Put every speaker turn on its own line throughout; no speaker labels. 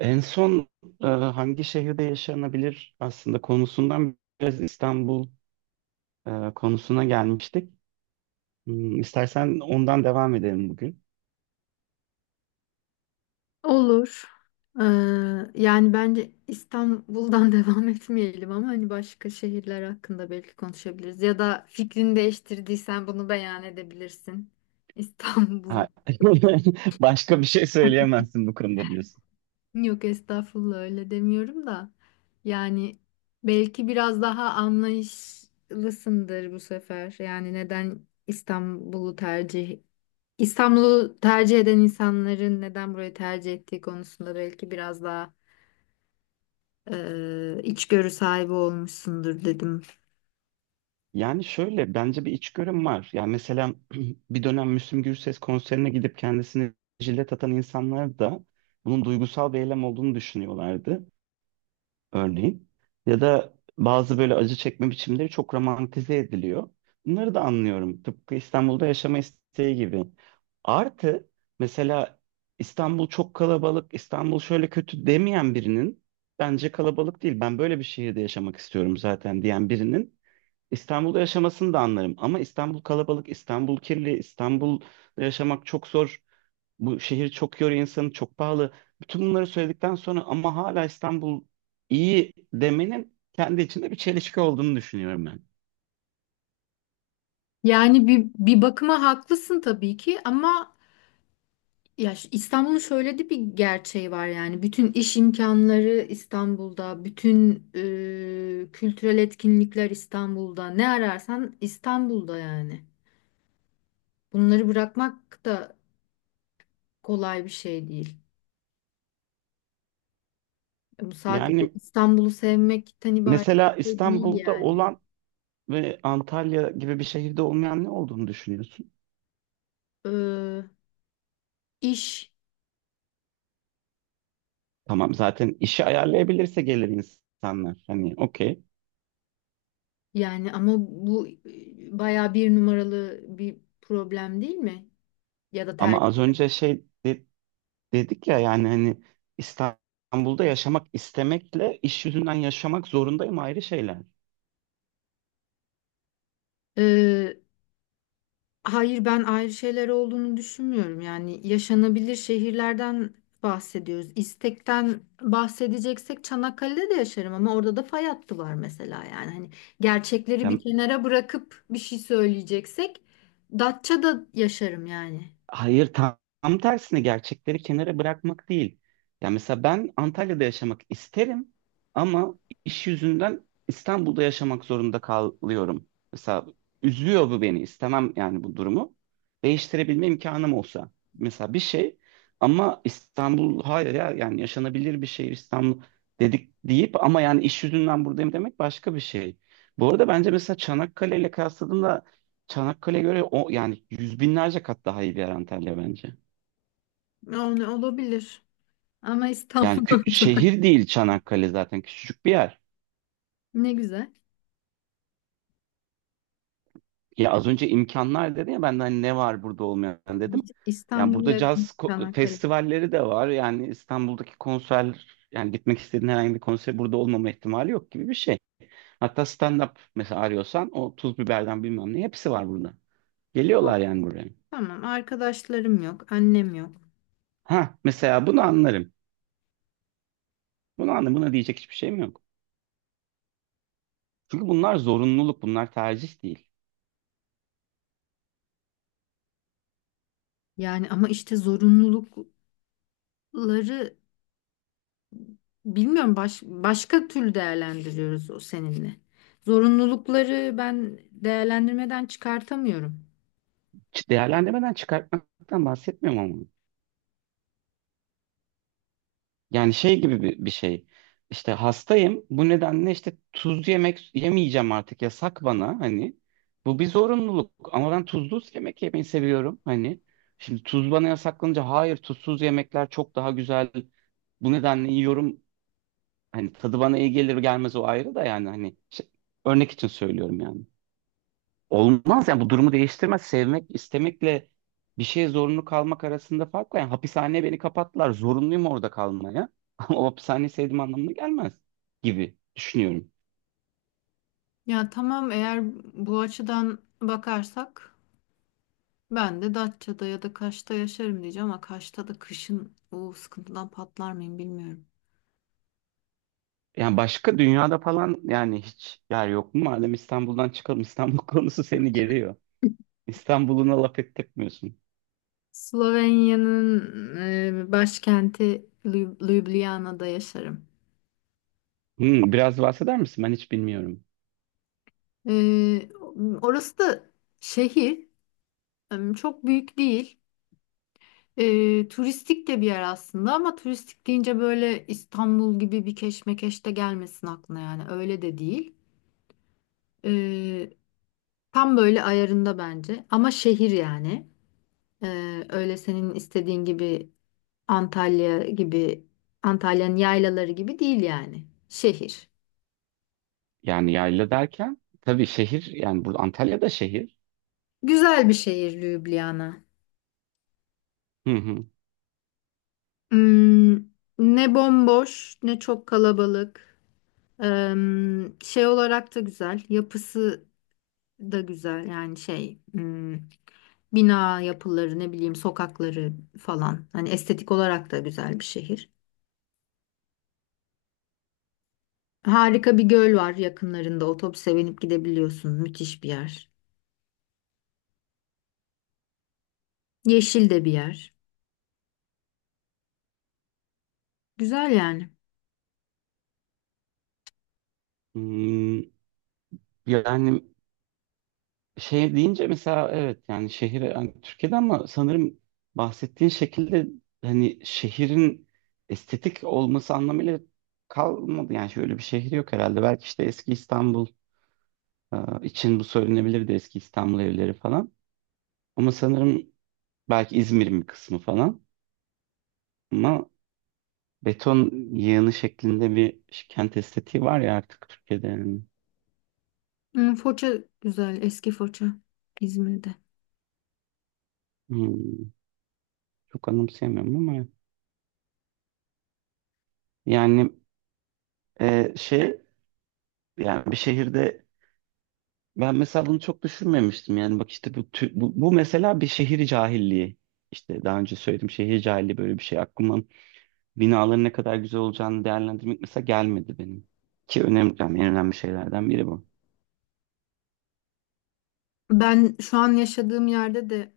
En son hangi şehirde yaşanabilir aslında konusundan biraz İstanbul konusuna gelmiştik. İstersen ondan devam edelim bugün.
Olur. Ee, Yani bence İstanbul'dan devam etmeyelim ama hani başka şehirler hakkında belki konuşabiliriz. Ya da fikrini değiştirdiysen bunu beyan edebilirsin. İstanbul.
Ha, Başka bir şey söyleyemezsin bu konuda diyorsun.
Yok estağfurullah öyle demiyorum da. Yani belki biraz daha anlayışlısındır bu sefer. Yani neden İstanbul'u tercih eden insanların neden burayı tercih ettiği konusunda belki biraz daha içgörü sahibi olmuşsundur dedim.
Yani şöyle bence bir içgörüm var. Yani mesela bir dönem Müslüm Gürses konserine gidip kendisini jilet atan insanlar da bunun duygusal bir eylem olduğunu düşünüyorlardı. Örneğin. Ya da bazı böyle acı çekme biçimleri çok romantize ediliyor. Bunları da anlıyorum. Tıpkı İstanbul'da yaşama isteği gibi. Artı mesela İstanbul çok kalabalık, İstanbul şöyle kötü demeyen birinin bence kalabalık değil. Ben böyle bir şehirde yaşamak istiyorum zaten diyen birinin İstanbul'da yaşamasını da anlarım. Ama İstanbul kalabalık, İstanbul kirli, İstanbul'da yaşamak çok zor, bu şehir çok yoruyor insanı, çok pahalı. Bütün bunları söyledikten sonra ama hala İstanbul iyi demenin kendi içinde bir çelişki olduğunu düşünüyorum ben.
Yani bir bakıma haklısın tabii ki ama ya İstanbul'un şöyle de bir gerçeği var, yani bütün iş imkanları İstanbul'da, bütün kültürel etkinlikler İstanbul'da. Ne ararsan İstanbul'da yani. Bunları bırakmak da kolay bir şey değil. Bu sadece
Yani
İstanbul'u sevmekten ibaret
mesela
de değil
İstanbul'da
yani.
olan ve Antalya gibi bir şehirde olmayan ne olduğunu düşünüyorsun?
Ee, iş
Tamam, zaten işi ayarlayabilirse gelir insanlar. Hani okey.
Yani ama bu bayağı bir numaralı bir problem değil mi? Ya da
Ama
tercih.
az önce dedik ya, yani hani İstanbul'da yaşamak istemekle iş yüzünden yaşamak zorundayım ayrı şeyler.
Ee, hayır, ben ayrı şeyler olduğunu düşünmüyorum. Yani yaşanabilir şehirlerden bahsediyoruz. İstekten bahsedeceksek Çanakkale'de de yaşarım ama orada da fay hattı var mesela yani. Hani gerçekleri bir
Yani
kenara bırakıp bir şey söyleyeceksek Datça'da yaşarım yani.
hayır, tam tersine gerçekleri kenara bırakmak değil. Ya mesela ben Antalya'da yaşamak isterim ama iş yüzünden İstanbul'da yaşamak zorunda kalıyorum. Mesela üzüyor bu beni. İstemem yani bu durumu. Değiştirebilme imkanım olsa. Mesela bir şey, ama İstanbul hayır ya, yani yaşanabilir bir şehir İstanbul dedik deyip ama yani iş yüzünden buradayım demek başka bir şey. Bu arada bence mesela Çanakkale ile, Çanakkale'ye göre o yani yüz binlerce kat daha iyi bir yer Antalya bence.
Yani olabilir. Ama
Yani
İstanbul'da.
şehir değil Çanakkale, zaten küçücük bir yer.
Ne güzel.
Ya az önce imkanlar dedi ya, ben de hani ne var burada olmayan dedim. Yani
İstanbul'a
burada
yakın
caz
Çanakkale.
festivalleri de var. Yani İstanbul'daki konser, yani gitmek istediğin herhangi bir konser burada olmama ihtimali yok gibi bir şey. Hatta stand-up mesela arıyorsan, o tuz biberden bilmem ne, hepsi var burada. Geliyorlar
Yok.
yani buraya.
Tamam, arkadaşlarım yok, annem yok.
Ha, mesela bunu anlarım. Bunu anlarım. Buna diyecek hiçbir şeyim yok. Çünkü bunlar zorunluluk, bunlar tercih değil.
Yani ama işte zorunlulukları bilmiyorum, başka türlü değerlendiriyoruz o seninle. Zorunlulukları ben değerlendirmeden çıkartamıyorum.
Değerlendirmeden çıkartmaktan bahsetmiyorum ama. Yani şey gibi bir şey. İşte hastayım. Bu nedenle işte tuz yemek yemeyeceğim artık. Yasak bana hani. Bu bir zorunluluk. Ama ben tuzlu yemek yemeyi seviyorum hani. Şimdi tuz bana yasaklanınca hayır, tuzsuz yemekler çok daha güzel. Bu nedenle yiyorum. Hani tadı bana iyi gelir gelmez o ayrı da, yani hani örnek için söylüyorum yani. Olmaz yani, bu durumu değiştirmez. Sevmek, istemekle bir şeye zorunlu kalmak arasında fark var. Yani hapishaneye beni kapattılar. Zorunluyum orada kalmaya. Ama o hapishaneyi sevdiğim anlamına gelmez gibi düşünüyorum.
Ya tamam, eğer bu açıdan bakarsak ben de Datça'da ya da Kaş'ta yaşarım diyeceğim ama Kaş'ta da kışın o sıkıntıdan patlar mıyım bilmiyorum.
Yani başka dünyada falan, yani hiç yer yok mu? Madem İstanbul'dan çıkalım. İstanbul konusu seni geliyor. İstanbul'una laf ettirmiyorsun.
Slovenya'nın başkenti Ljubljana'da yaşarım.
Hmm, biraz bahseder misin? Ben hiç bilmiyorum.
Ee, Orası da şehir. Çok büyük değil. Turistik de bir yer aslında ama turistik deyince böyle İstanbul gibi bir keşmekeş de gelmesin aklına yani. Öyle de değil. Ee, Tam böyle ayarında bence. Ama şehir yani. Öyle senin istediğin gibi, Antalya gibi Antalya'nın yaylaları gibi değil yani. Şehir.
Yani yayla derken tabii şehir, yani burada Antalya'da şehir.
Güzel bir şehir Lübnana.
Hı hı.
Hmm, ne bomboş ne çok kalabalık. Şey olarak da güzel, yapısı da güzel, yani şey, hmm, bina yapıları, ne bileyim, sokakları falan, hani estetik olarak da güzel bir şehir. Harika bir göl var yakınlarında, otobüse binip gidebiliyorsun, müthiş bir yer. Yeşil de bir yer. Güzel yani.
Hmm, yani şey deyince mesela, evet yani şehir yani Türkiye'de, ama sanırım bahsettiğin şekilde hani şehrin estetik olması anlamıyla kalmadı. Yani şöyle bir şehir yok herhalde. Belki işte eski İstanbul e, için bu söylenebilirdi, eski İstanbul evleri falan. Ama sanırım belki İzmir'in bir kısmı falan. Ama beton yığını şeklinde bir kent estetiği var ya artık Türkiye'de yani.
Hmm, Foça güzel, eski Foça, İzmir'de.
Hmm, çok anımsayamıyorum ama yani e, şey yani bir şehirde. Ben mesela bunu çok düşünmemiştim. Yani bak işte bu mesela bir şehir cahilliği. İşte daha önce söyledim, şehir cahilliği böyle bir şey. Aklıma binaların ne kadar güzel olacağını değerlendirmek mesela gelmedi benim. Ki önemli, yani en önemli şeylerden biri bu.
Ben şu an yaşadığım yerde de,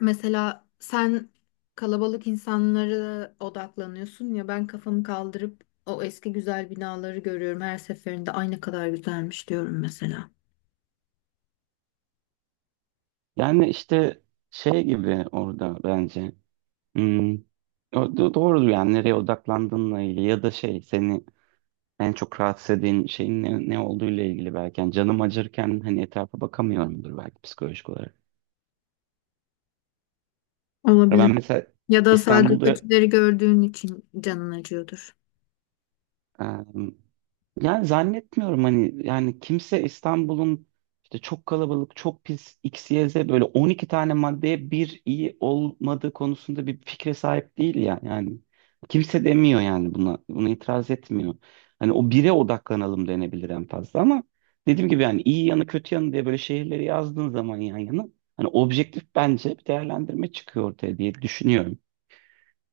mesela sen kalabalık insanlara odaklanıyorsun ya, ben kafamı kaldırıp o eski güzel binaları görüyorum her seferinde, ay ne kadar güzelmiş diyorum mesela.
Yani işte şey gibi orada bence. Hmm, o da doğru yani, nereye odaklandığınla ilgili ya da şey, seni en çok rahatsız eden şeyin ne olduğuyla ilgili belki. Yani canım acırken hani etrafa bakamıyorumdur belki psikolojik olarak. Ya
Olabilir.
ben mesela
Ya da sadece
İstanbul'da
kötüleri gördüğün için canın acıyordur.
Ee, yani zannetmiyorum hani, yani kimse İstanbul'un işte çok kalabalık, çok pis X, Y, Z, böyle 12 tane maddeye bir iyi olmadığı konusunda bir fikre sahip değil ya yani. Kimse demiyor yani buna, buna itiraz etmiyor. Hani o bire odaklanalım denebilir en fazla, ama dediğim gibi yani iyi yanı kötü yanı diye böyle şehirleri yazdığın zaman yan yana, hani objektif bence bir değerlendirme çıkıyor ortaya diye düşünüyorum.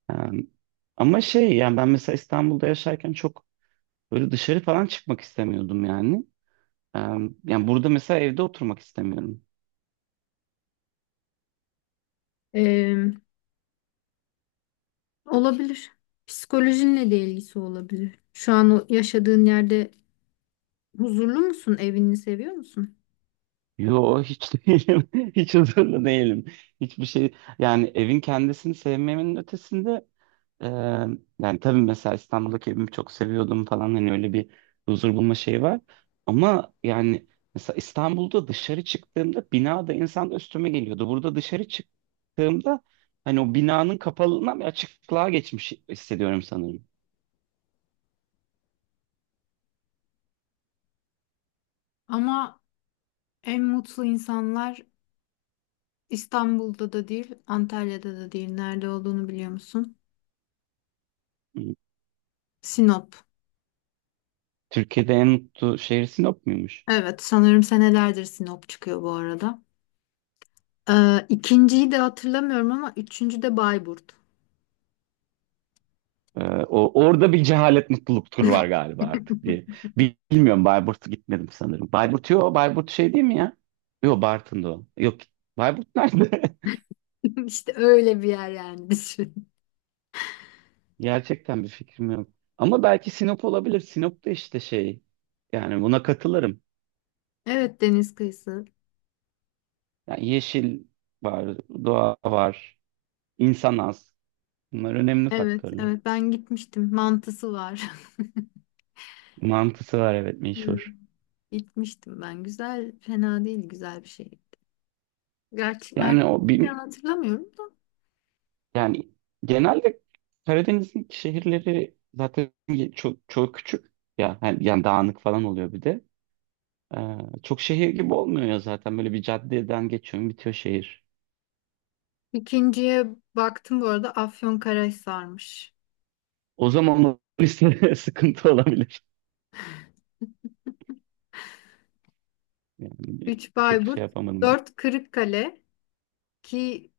Ee, Ama şey yani, ben mesela İstanbul'da yaşarken çok böyle dışarı falan çıkmak istemiyordum yani. Ee, Yani burada mesela evde oturmak istemiyorum.
Ee, Olabilir. Psikolojinle de ilgisi olabilir. Şu an o yaşadığın yerde huzurlu musun? Evini seviyor musun?
Yo, hiç değilim. Hiç huzurlu değilim. Hiçbir şey, yani evin kendisini sevmemin ötesinde, e, yani tabii mesela İstanbul'daki evimi çok seviyordum falan, hani öyle bir huzur bulma şeyi var. Ama yani mesela İstanbul'da dışarı çıktığımda binada insan da üstüme geliyordu. Burada dışarı çıktığımda hani o binanın kapalılığından bir açıklığa geçmiş hissediyorum sanırım.
Ama en mutlu insanlar İstanbul'da da değil, Antalya'da da değil. Nerede olduğunu biliyor musun? Sinop.
Türkiye'de en mutlu şehir Sinop muymuş?
Evet, sanırım senelerdir Sinop çıkıyor bu arada. İkinciyi de hatırlamıyorum ama üçüncü de Bayburt.
Ee, orada bir cehalet mutluluk turu var galiba artık diye. Bilmiyorum, Bayburt'a gitmedim sanırım. Bayburt yok. Bayburt şey değil mi ya? Yok, Bartın'da o. Yok. Bayburt nerede?
İşte öyle bir yer yani, düşün.
Gerçekten bir fikrim yok. Ama belki Sinop olabilir. Sinop'ta işte şey. Yani buna katılırım.
Evet, deniz kıyısı.
Yani yeşil var, doğa var, insan az. Bunlar önemli
Evet,
faktörler.
evet, ben gitmiştim. Mantısı var.
Mantısı var, evet,
Hmm.
meşhur.
Gitmiştim ben. Güzel, fena değil, güzel bir şey. Gerçi
Yani o
merkezi
bir,
hatırlamıyorum da.
yani genelde Karadeniz'in şehirleri zaten çok çok küçük ya yani, yani dağınık falan oluyor bir de. Ee, Çok şehir gibi olmuyor ya, zaten böyle bir caddeden geçiyorum, bitiyor şehir.
İkinciye baktım bu arada, Afyonkarahisar'mış.
O zaman o liste sıkıntı olabilir. Yani
3
çok
Bayburt,
şey yapamadım.
4 Kırıkkale, ki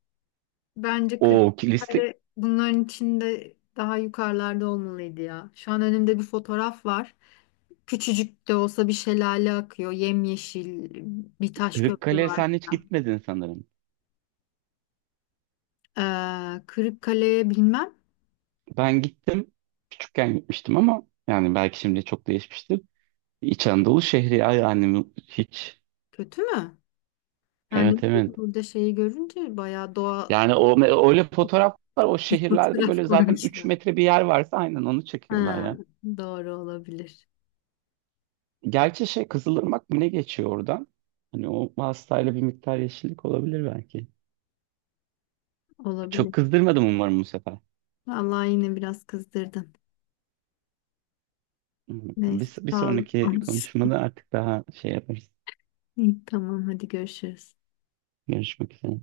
bence
O liste.
Kırıkkale bunların içinde daha yukarılarda olmalıydı ya. Şu an önümde bir fotoğraf var. Küçücük de olsa bir şelale akıyor. Yemyeşil bir taş köprü
Kırıkkale'ye
var
sen hiç
falan.
gitmedin sanırım.
Kırıkkale'ye bilmem.
Ben gittim. Küçükken gitmiştim ama yani belki şimdi çok değişmiştir. İç Anadolu şehri, ay annem hiç.
Kötü mü? Yani
Evet, evet.
burada şeyi görünce bayağı doğa
Yani o öyle fotoğraflar, o şehirlerde
fotoğraf
böyle zaten 3
koymuşlar.
metre bir yer varsa aynen onu çekiyorlar
Ha,
ya.
doğru olabilir.
Gerçi şey, Kızılırmak mı ne geçiyor oradan? Hani o hastayla bir miktar yeşillik olabilir belki.
Olabilir.
Çok kızdırmadım umarım bu sefer.
Vallahi yine biraz kızdırdın. Neyse,
Bir
sağ ol.
sonraki konuşmada artık daha şey yaparız.
İyi, tamam, hadi görüşürüz.
Görüşmek üzere.